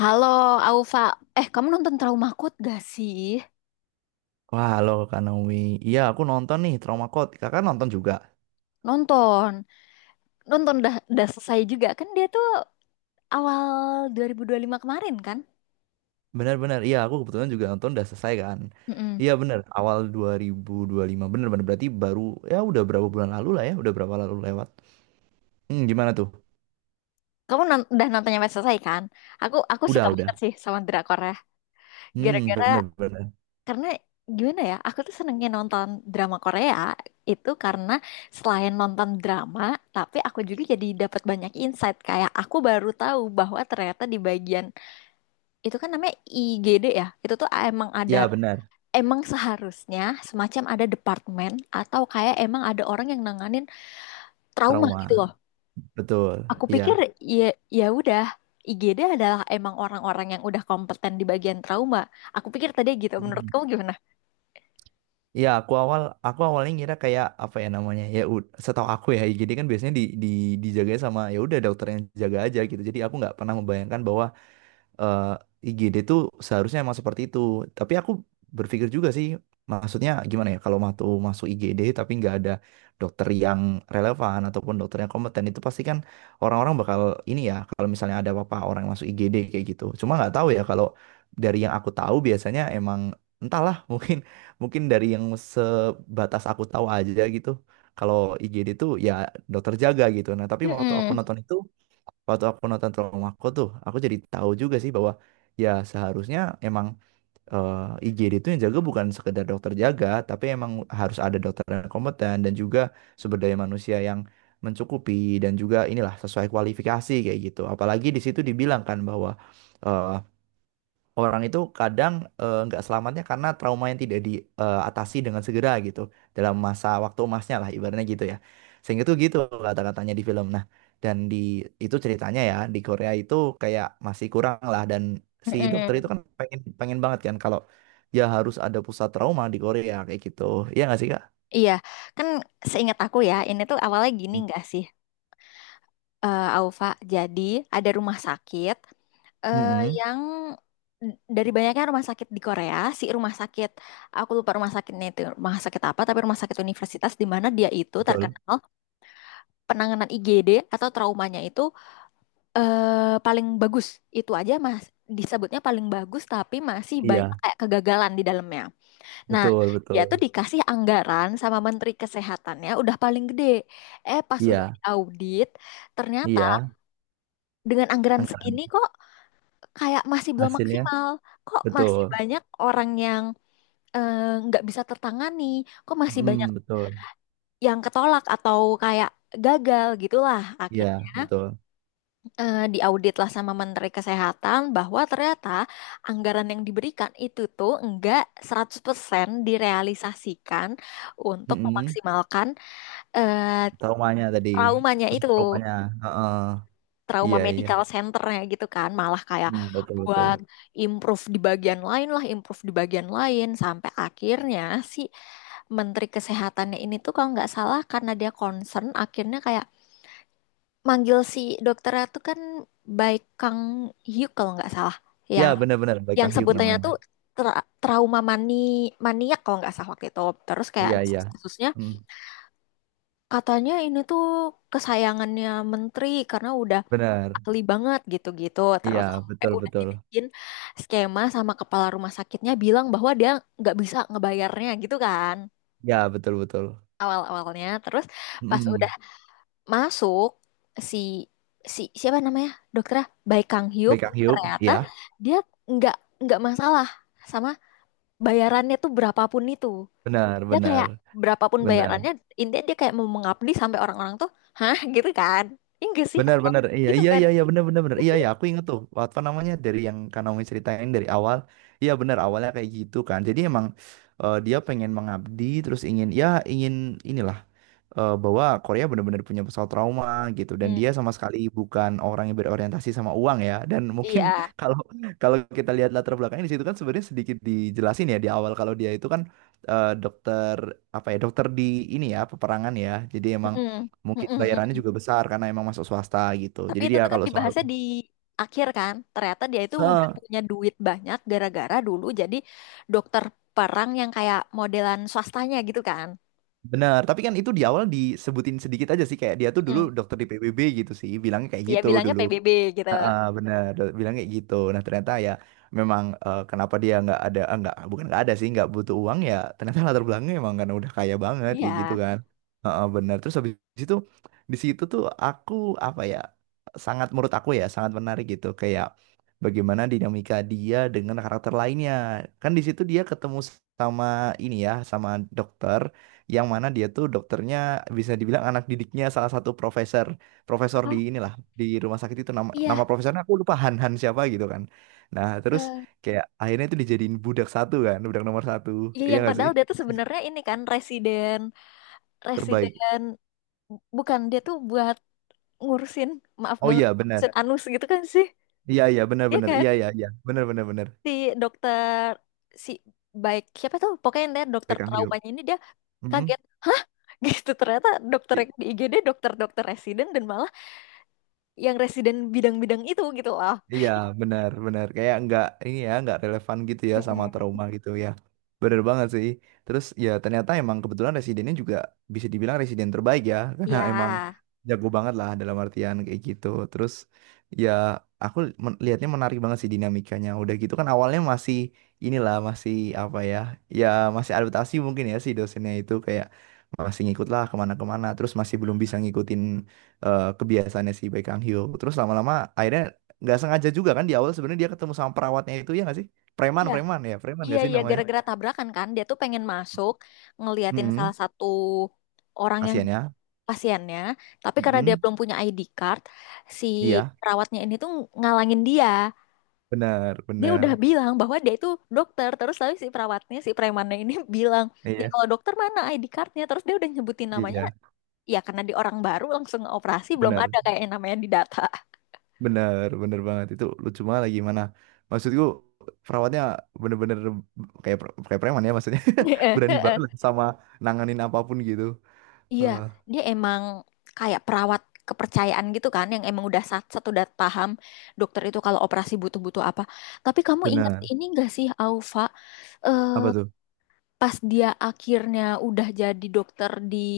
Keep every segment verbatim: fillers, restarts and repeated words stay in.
Halo, Aufa. Eh, kamu nonton Trauma Code gak sih? Wah, halo Kak Naomi. Iya, aku nonton nih Trauma Code. Kakak nonton juga. Nonton. Nonton dah, dah selesai juga. Kan dia tuh awal dua ribu dua puluh lima kemarin kan? Benar-benar. Iya, aku kebetulan juga nonton udah selesai kan. Mm-mm. Iya, benar. Awal dua ribu dua puluh lima. Benar-benar berarti baru ya udah berapa bulan lalu lah ya, udah berapa lalu lewat. Hmm, gimana tuh? Kamu non- udah nonton sampai selesai kan? Aku aku suka Udah, udah. banget sih sama drama Korea. Hmm, Gara-gara benar-benar. karena gimana ya? Aku tuh senengnya nonton drama Korea itu karena selain nonton drama, tapi aku juga jadi dapat banyak insight. Kayak aku baru tahu bahwa ternyata di bagian itu kan namanya I G D ya. Itu tuh emang ada, Iya, benar. emang seharusnya semacam ada departemen atau kayak emang ada orang yang nanganin trauma gitu loh. Trauma. Betul. Aku pikir Iya. ya, ya udah I G D adalah emang orang-orang yang udah kompeten di bagian trauma. Aku pikir tadi gitu. Menurut Hmm. kamu gimana? Iya, aku awal aku awalnya ngira kayak apa ya namanya? Ya ud- setahu aku ya, jadi kan biasanya di di dijaga sama ya udah dokter yang jaga aja gitu. Jadi aku nggak pernah membayangkan bahwa eh, I G D tuh seharusnya emang seperti itu. Tapi aku berpikir juga sih, maksudnya gimana ya, kalau mau masuk I G D tapi nggak ada dokter yang relevan ataupun dokter yang kompeten itu pasti kan orang-orang bakal ini ya, kalau misalnya ada apa-apa orang yang masuk I G D kayak gitu. Cuma nggak tahu ya kalau dari yang aku tahu biasanya emang entahlah mungkin mungkin dari yang sebatas aku tahu aja gitu. Kalau I G D tuh ya dokter jaga gitu. Nah, tapi waktu aku Mm-mm. nonton itu waktu aku nonton Traumaku tuh aku jadi tahu juga sih bahwa ya seharusnya emang eh, I G D itu yang jaga bukan sekedar dokter jaga tapi emang harus ada dokter yang kompeten dan juga sumber daya manusia yang mencukupi dan juga inilah sesuai kualifikasi kayak gitu apalagi di situ dibilang kan bahwa eh, orang itu kadang eh, nggak selamatnya karena trauma yang tidak diatasi dengan segera gitu dalam masa waktu emasnya lah ibaratnya gitu ya sehingga tuh gitu kata-katanya di film nah dan di itu ceritanya ya di Korea itu kayak masih kurang lah dan si dokter itu Mm-mm. kan pengen pengen banget kan kalau ya harus ada pusat trauma di Korea kayak gitu, iya nggak sih kak? Iya, kan seingat aku ya, ini tuh awalnya gini nggak sih, eh Aufa? Jadi ada rumah sakit, eh Mm-mm. yang dari banyaknya rumah sakit di Korea, si rumah sakit, aku lupa rumah sakitnya itu rumah sakit apa, tapi rumah sakit universitas di mana dia itu Betul. terkenal penanganan I G D atau traumanya itu eh, paling bagus. Itu aja mas, disebutnya paling bagus, tapi masih banyak Iya, kayak kegagalan di dalamnya. Nah, betul, dia tuh betul. dikasih anggaran sama Menteri Kesehatannya udah paling gede. Eh, pas udah Iya, diaudit, ternyata iya, dengan anggaran segini anggarannya. kok kayak masih belum Hasilnya maksimal. Kok masih betul. banyak orang yang eh, nggak bisa tertangani? Kok masih banyak Mm, betul. yang ketolak atau kayak gagal gitulah Iya, akhirnya betul. eh, diaudit lah sama Menteri Kesehatan bahwa ternyata anggaran yang diberikan itu tuh enggak seratus persen direalisasikan untuk Mm-mm. memaksimalkan eh, Traumanya tadi, traumanya pusat itu. traumanya. Heeh, Trauma iya iya. medical centernya gitu kan malah kayak Hmm, betul betul, buat improve di bagian lain lah, improve di bagian lain sampai akhirnya si menteri kesehatannya ini tuh kalau nggak salah karena dia concern akhirnya kayak manggil si dokternya tuh kan, Baik Kang Hyuk kalau nggak salah, ya yang benar-benar Baik yang Kang Hyuk sebutannya namanya. tuh tra- trauma mani maniak kalau nggak salah waktu itu. Terus kayak Iya iya. kasusnya Hmm, katanya ini tuh kesayangannya menteri karena udah benar, ahli banget gitu-gitu. Terus iya sampai betul udah betul, dibikin skema sama kepala rumah sakitnya bilang bahwa dia nggak bisa ngebayarnya gitu kan ya betul betul. awal-awalnya. Terus pas udah Hmm. masuk si si siapa namanya, dokternya Bae Kang Hyuk, Baik Kang Hyuk, ternyata iya dia nggak nggak masalah sama bayarannya tuh berapapun itu. benar Dia benar kayak berapapun benar bayarannya intinya dia kayak mau mengabdi sampai orang-orang tuh hah gitu kan. Iya nggak sih? benar Awal- benar iya Gitu iya kan. iya iya benar benar benar iya iya, aku ingat tuh apa namanya dari yang Kanomi ceritain dari awal. Iya benar awalnya kayak gitu kan, jadi emang eh, dia pengen mengabdi terus ingin ya ingin inilah eh, bahwa Korea benar-benar punya pesawat trauma gitu, dan Hmm, dia sama sekali bukan orang yang berorientasi sama uang ya, dan mungkin iya. kalau kalau kita lihat latar belakangnya di situ kan sebenarnya sedikit dijelasin ya di awal kalau dia itu kan eh, dokter apa ya dokter di ini ya peperangan ya, jadi emang Mm-mm. mungkin Mm-mm, bayarannya mm-mm. juga besar karena emang masuk swasta gitu, Tapi jadi itu dia tuh kan kalau soal. dibahasnya di akhir kan. Ternyata dia itu udah Heeh, punya duit banyak gara-gara dulu jadi dokter perang yang kayak modelan swastanya gitu kan. benar tapi kan itu di awal disebutin sedikit aja sih kayak dia tuh dulu Mm. dokter di P B B gitu sih bilangnya kayak Dia gitu bilangnya dulu. P B B gitu. Heeh, bener do- bilang kayak gitu, nah ternyata ya memang eh, kenapa dia nggak ada, ah, nggak bukan nggak ada sih nggak butuh uang ya, ternyata latar belakangnya emang kan udah kaya banget Iya. kayak gitu kan. Heeh, bener terus habis itu di situ tuh aku apa ya, sangat menurut aku ya sangat menarik gitu kayak bagaimana dinamika dia dengan karakter lainnya kan di situ dia ketemu sama ini ya sama dokter yang mana dia tuh dokternya bisa dibilang anak didiknya salah satu profesor, profesor di Oh, inilah di rumah sakit itu, nama nama iya. profesornya aku lupa, Han Han siapa gitu kan, nah terus Eh, kayak akhirnya itu dijadiin budak satu kan, budak nomor satu Iya, iya yang nggak sih, padahal dia tuh sebenarnya ini kan residen, terbaik. residen bukan dia tuh buat ngurusin, maaf Oh banget, iya benar ngurusin anus gitu kan sih. iya iya benar Iya benar kan iya iya iya benar benar benar. si dokter, si baik siapa tuh, pokoknya dia dokter Beckham Hugh. traumanya ini dia Mhm. kaget hah gitu, ternyata dokter yang di I G D dokter-dokter residen dan malah yang residen bidang-bidang itu gitu loh. Iya, benar, benar. Kayak nggak ini ya, nggak relevan gitu ya sama Mm-mm. trauma gitu ya. Bener banget sih. Terus ya ternyata emang kebetulan residennya juga bisa dibilang residen terbaik ya, karena emang Ya, jago banget lah dalam artian kayak gitu. Terus ya aku men- lihatnya menarik banget sih dinamikanya. Udah gitu kan awalnya masih inilah masih apa ya, ya masih adaptasi mungkin ya si dosennya itu kayak masih ngikut lah kemana-kemana. Terus masih belum bisa ngikutin eh, kebiasaannya si Baek Kang Hyo. Terus lama-lama akhirnya nggak sengaja juga kan di awal sebenarnya dia ketemu sama perawatnya itu ya nggak sih, preman iya preman ya preman iya nggak sih iya, namanya. gara-gara tabrakan kan dia tuh pengen masuk ngeliatin salah Mm. satu orang yang Kasihan ya. pasiennya, tapi karena dia Mm-mm. belum punya I D card si Iya perawatnya ini tuh ngalangin dia. benar Dia benar, udah bilang bahwa dia itu dokter, terus lalu si perawatnya, si premannya ini bilang, ya iya kalau dokter mana I D cardnya, terus dia udah nyebutin namanya. iya Iya, karena di orang baru langsung operasi belum benar ada kayak yang namanya di data. benar benar banget, itu lucu banget lagi, mana maksudku perawatnya bener-bener kayak pre- kayak preman ya maksudnya. Berani banget lah sama nanganin apapun gitu. Iya, Eh, dia emang kayak perawat kepercayaan gitu kan, yang emang udah sat-sat udah paham dokter itu kalau operasi butuh-butuh apa. Tapi kamu ingat benar, ini gak sih, Aufa? apa tuh, Eh, Pas dia akhirnya udah jadi dokter di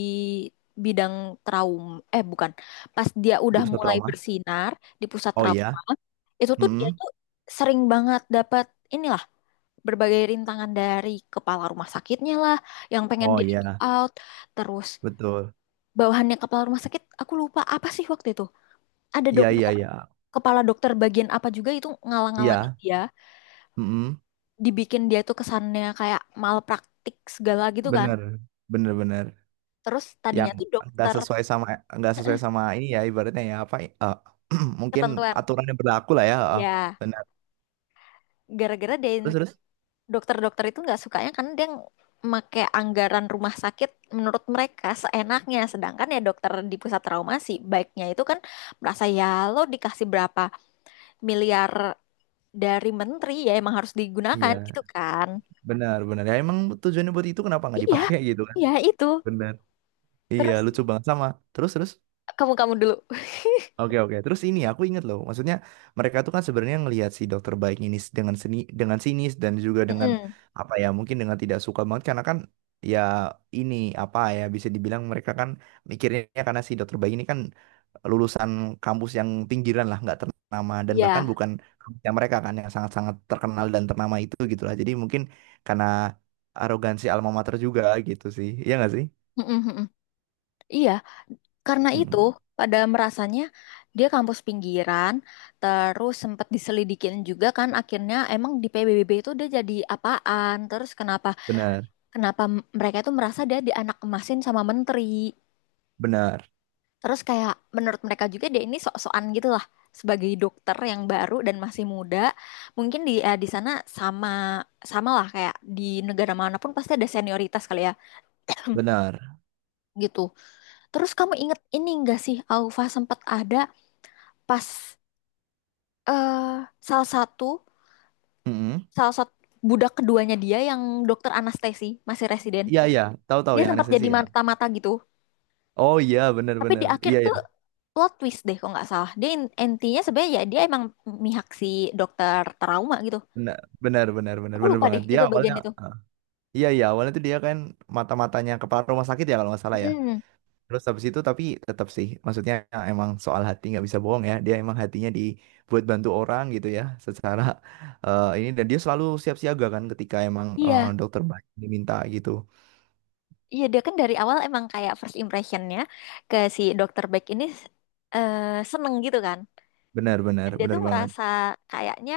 bidang trauma, eh bukan, pas dia di udah pusat mulai trauma. bersinar di pusat Oh iya. trauma, itu tuh dia Mm-mm. tuh sering banget dapat ini berbagai rintangan dari kepala rumah sakitnya lah yang pengen Oh di iya itu out, terus betul, bawahannya kepala rumah sakit, aku lupa apa sih waktu itu, ada iya iya dokter iya kepala dokter bagian apa juga itu ngalang-ngalangin iya. dia, Mm-mm. dibikin dia tuh kesannya kayak malpraktik segala gitu kan. Bener, bener, bener. Terus Yang tadinya tuh nggak dokter sesuai sama, nggak sesuai sama ini ya ibaratnya ya apa eh, mungkin ketentuan, aturan yang berlaku lah ya, eh, ya benar. gara-gara dia, Terus terus dokter-dokter itu nggak sukanya karena dia pakai anggaran rumah sakit menurut mereka seenaknya. Sedangkan ya dokter di pusat trauma sih baiknya itu kan merasa, ya lo dikasih berapa miliar dari menteri ya emang harus digunakan iya gitu kan. benar benar ya emang tujuannya buat itu, kenapa nggak Iya, dipakai gitu kan, iya itu. benar, iya Terus lucu banget sama, terus terus. kamu kamu dulu. Oke oke. Terus ini aku ingat loh, maksudnya mereka tuh kan sebenarnya ngelihat si dokter baik ini s- dengan seni dengan sinis dan juga dengan Mm-mm. apa ya mungkin dengan tidak suka banget, karena kan ya ini apa ya bisa dibilang mereka kan mikirnya karena si dokter baik ini kan lulusan kampus yang pinggiran lah nggak ternama dan bahkan Iya. bukan kampusnya mereka kan yang sangat-sangat terkenal dan ternama itu gitu lah. Jadi mungkin karena arogansi alma mater juga gitu sih. Iya nggak sih? Mm mm-mm. Iya, karena itu Mm. pada merasanya dia kampus pinggiran, terus sempat diselidikin juga kan akhirnya emang di P B B itu dia jadi apaan, terus kenapa, Benar, kenapa m- mereka itu merasa dia di anak emasin sama menteri. benar, Terus kayak menurut mereka juga dia ini sok-sokan gitu lah sebagai dokter yang baru dan masih muda. Mungkin di eh, di sana sama sama lah kayak di negara manapun pasti ada senioritas kali ya benar. gitu. Terus kamu inget ini enggak sih Aufa, sempat ada pas eh salah satu Mm-mm. salah satu budak keduanya dia yang dokter anestesi masih residen, Iya iya, tahu-tahu dia yang sempat anestesi jadi ya. mata-mata gitu Oh iya, tapi di benar-benar. akhir Iya iya, tuh plot twist deh kalau nggak salah dia, in- intinya sebenarnya ya dia emang mihak si dokter trauma gitu, benar benar benar benar aku benar lupa deh banget. Dia itu bagian awalnya, itu. ah, Iya iya, awalnya tuh dia kan mata-matanya kepala rumah sakit ya kalau nggak salah ya. Mm, Terus habis itu tapi tetap sih, maksudnya ya, emang soal hati nggak bisa bohong ya. Dia emang hatinya dibuat bantu orang gitu ya, secara eh, ini, dan dia selalu siap siaga kan ketika emang eh, iya dokter banyak diminta gitu. iya dia kan dari awal emang kayak first impressionnya ke si dokter Beck ini eh, seneng gitu kan, Benar dan benar dia tuh benar banget. merasa kayaknya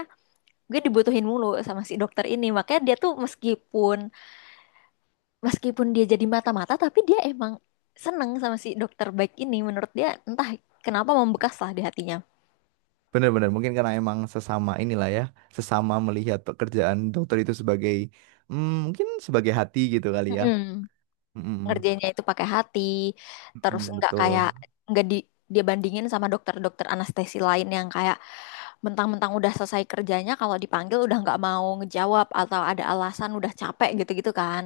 gue dibutuhin mulu sama si dokter ini makanya dia tuh meskipun meskipun dia jadi mata-mata tapi dia emang seneng sama si dokter baik ini menurut dia entah kenapa membekas lah di hatinya. Benar-benar mungkin karena emang sesama inilah ya, sesama melihat pekerjaan dokter itu sebagai mm, mungkin sebagai hati gitu kali ya. Mm-mm. Mm-mm. Ngerjainnya itu pakai hati terus Mm-mm, nggak kayak, betul. nggak di, dia bandingin sama dokter-dokter anestesi lain yang kayak mentang-mentang udah selesai kerjanya kalau dipanggil udah nggak mau ngejawab atau ada alasan udah capek gitu-gitu kan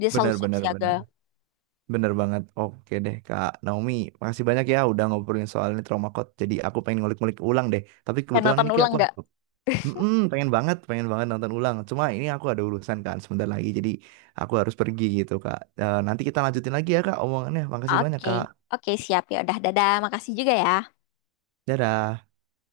dia selalu siap Benar-benar siaga. benar. Benar benar. Benar banget. Oke deh Kak Naomi, makasih banyak ya udah ngobrolin soal ini trauma code. Jadi aku pengen ngulik-ngulik ulang deh. Tapi Eh, kebetulan ini nonton Ki, ulang aku. nggak? Mm-mm, pengen banget, pengen banget nonton ulang. Cuma ini aku ada urusan kan sebentar lagi. Jadi aku harus pergi gitu Kak. Eh, nanti kita lanjutin lagi ya Kak omongannya. Makasih banyak Oke, Kak. oke, siap, ya udah, dadah, makasih juga ya. Dadah.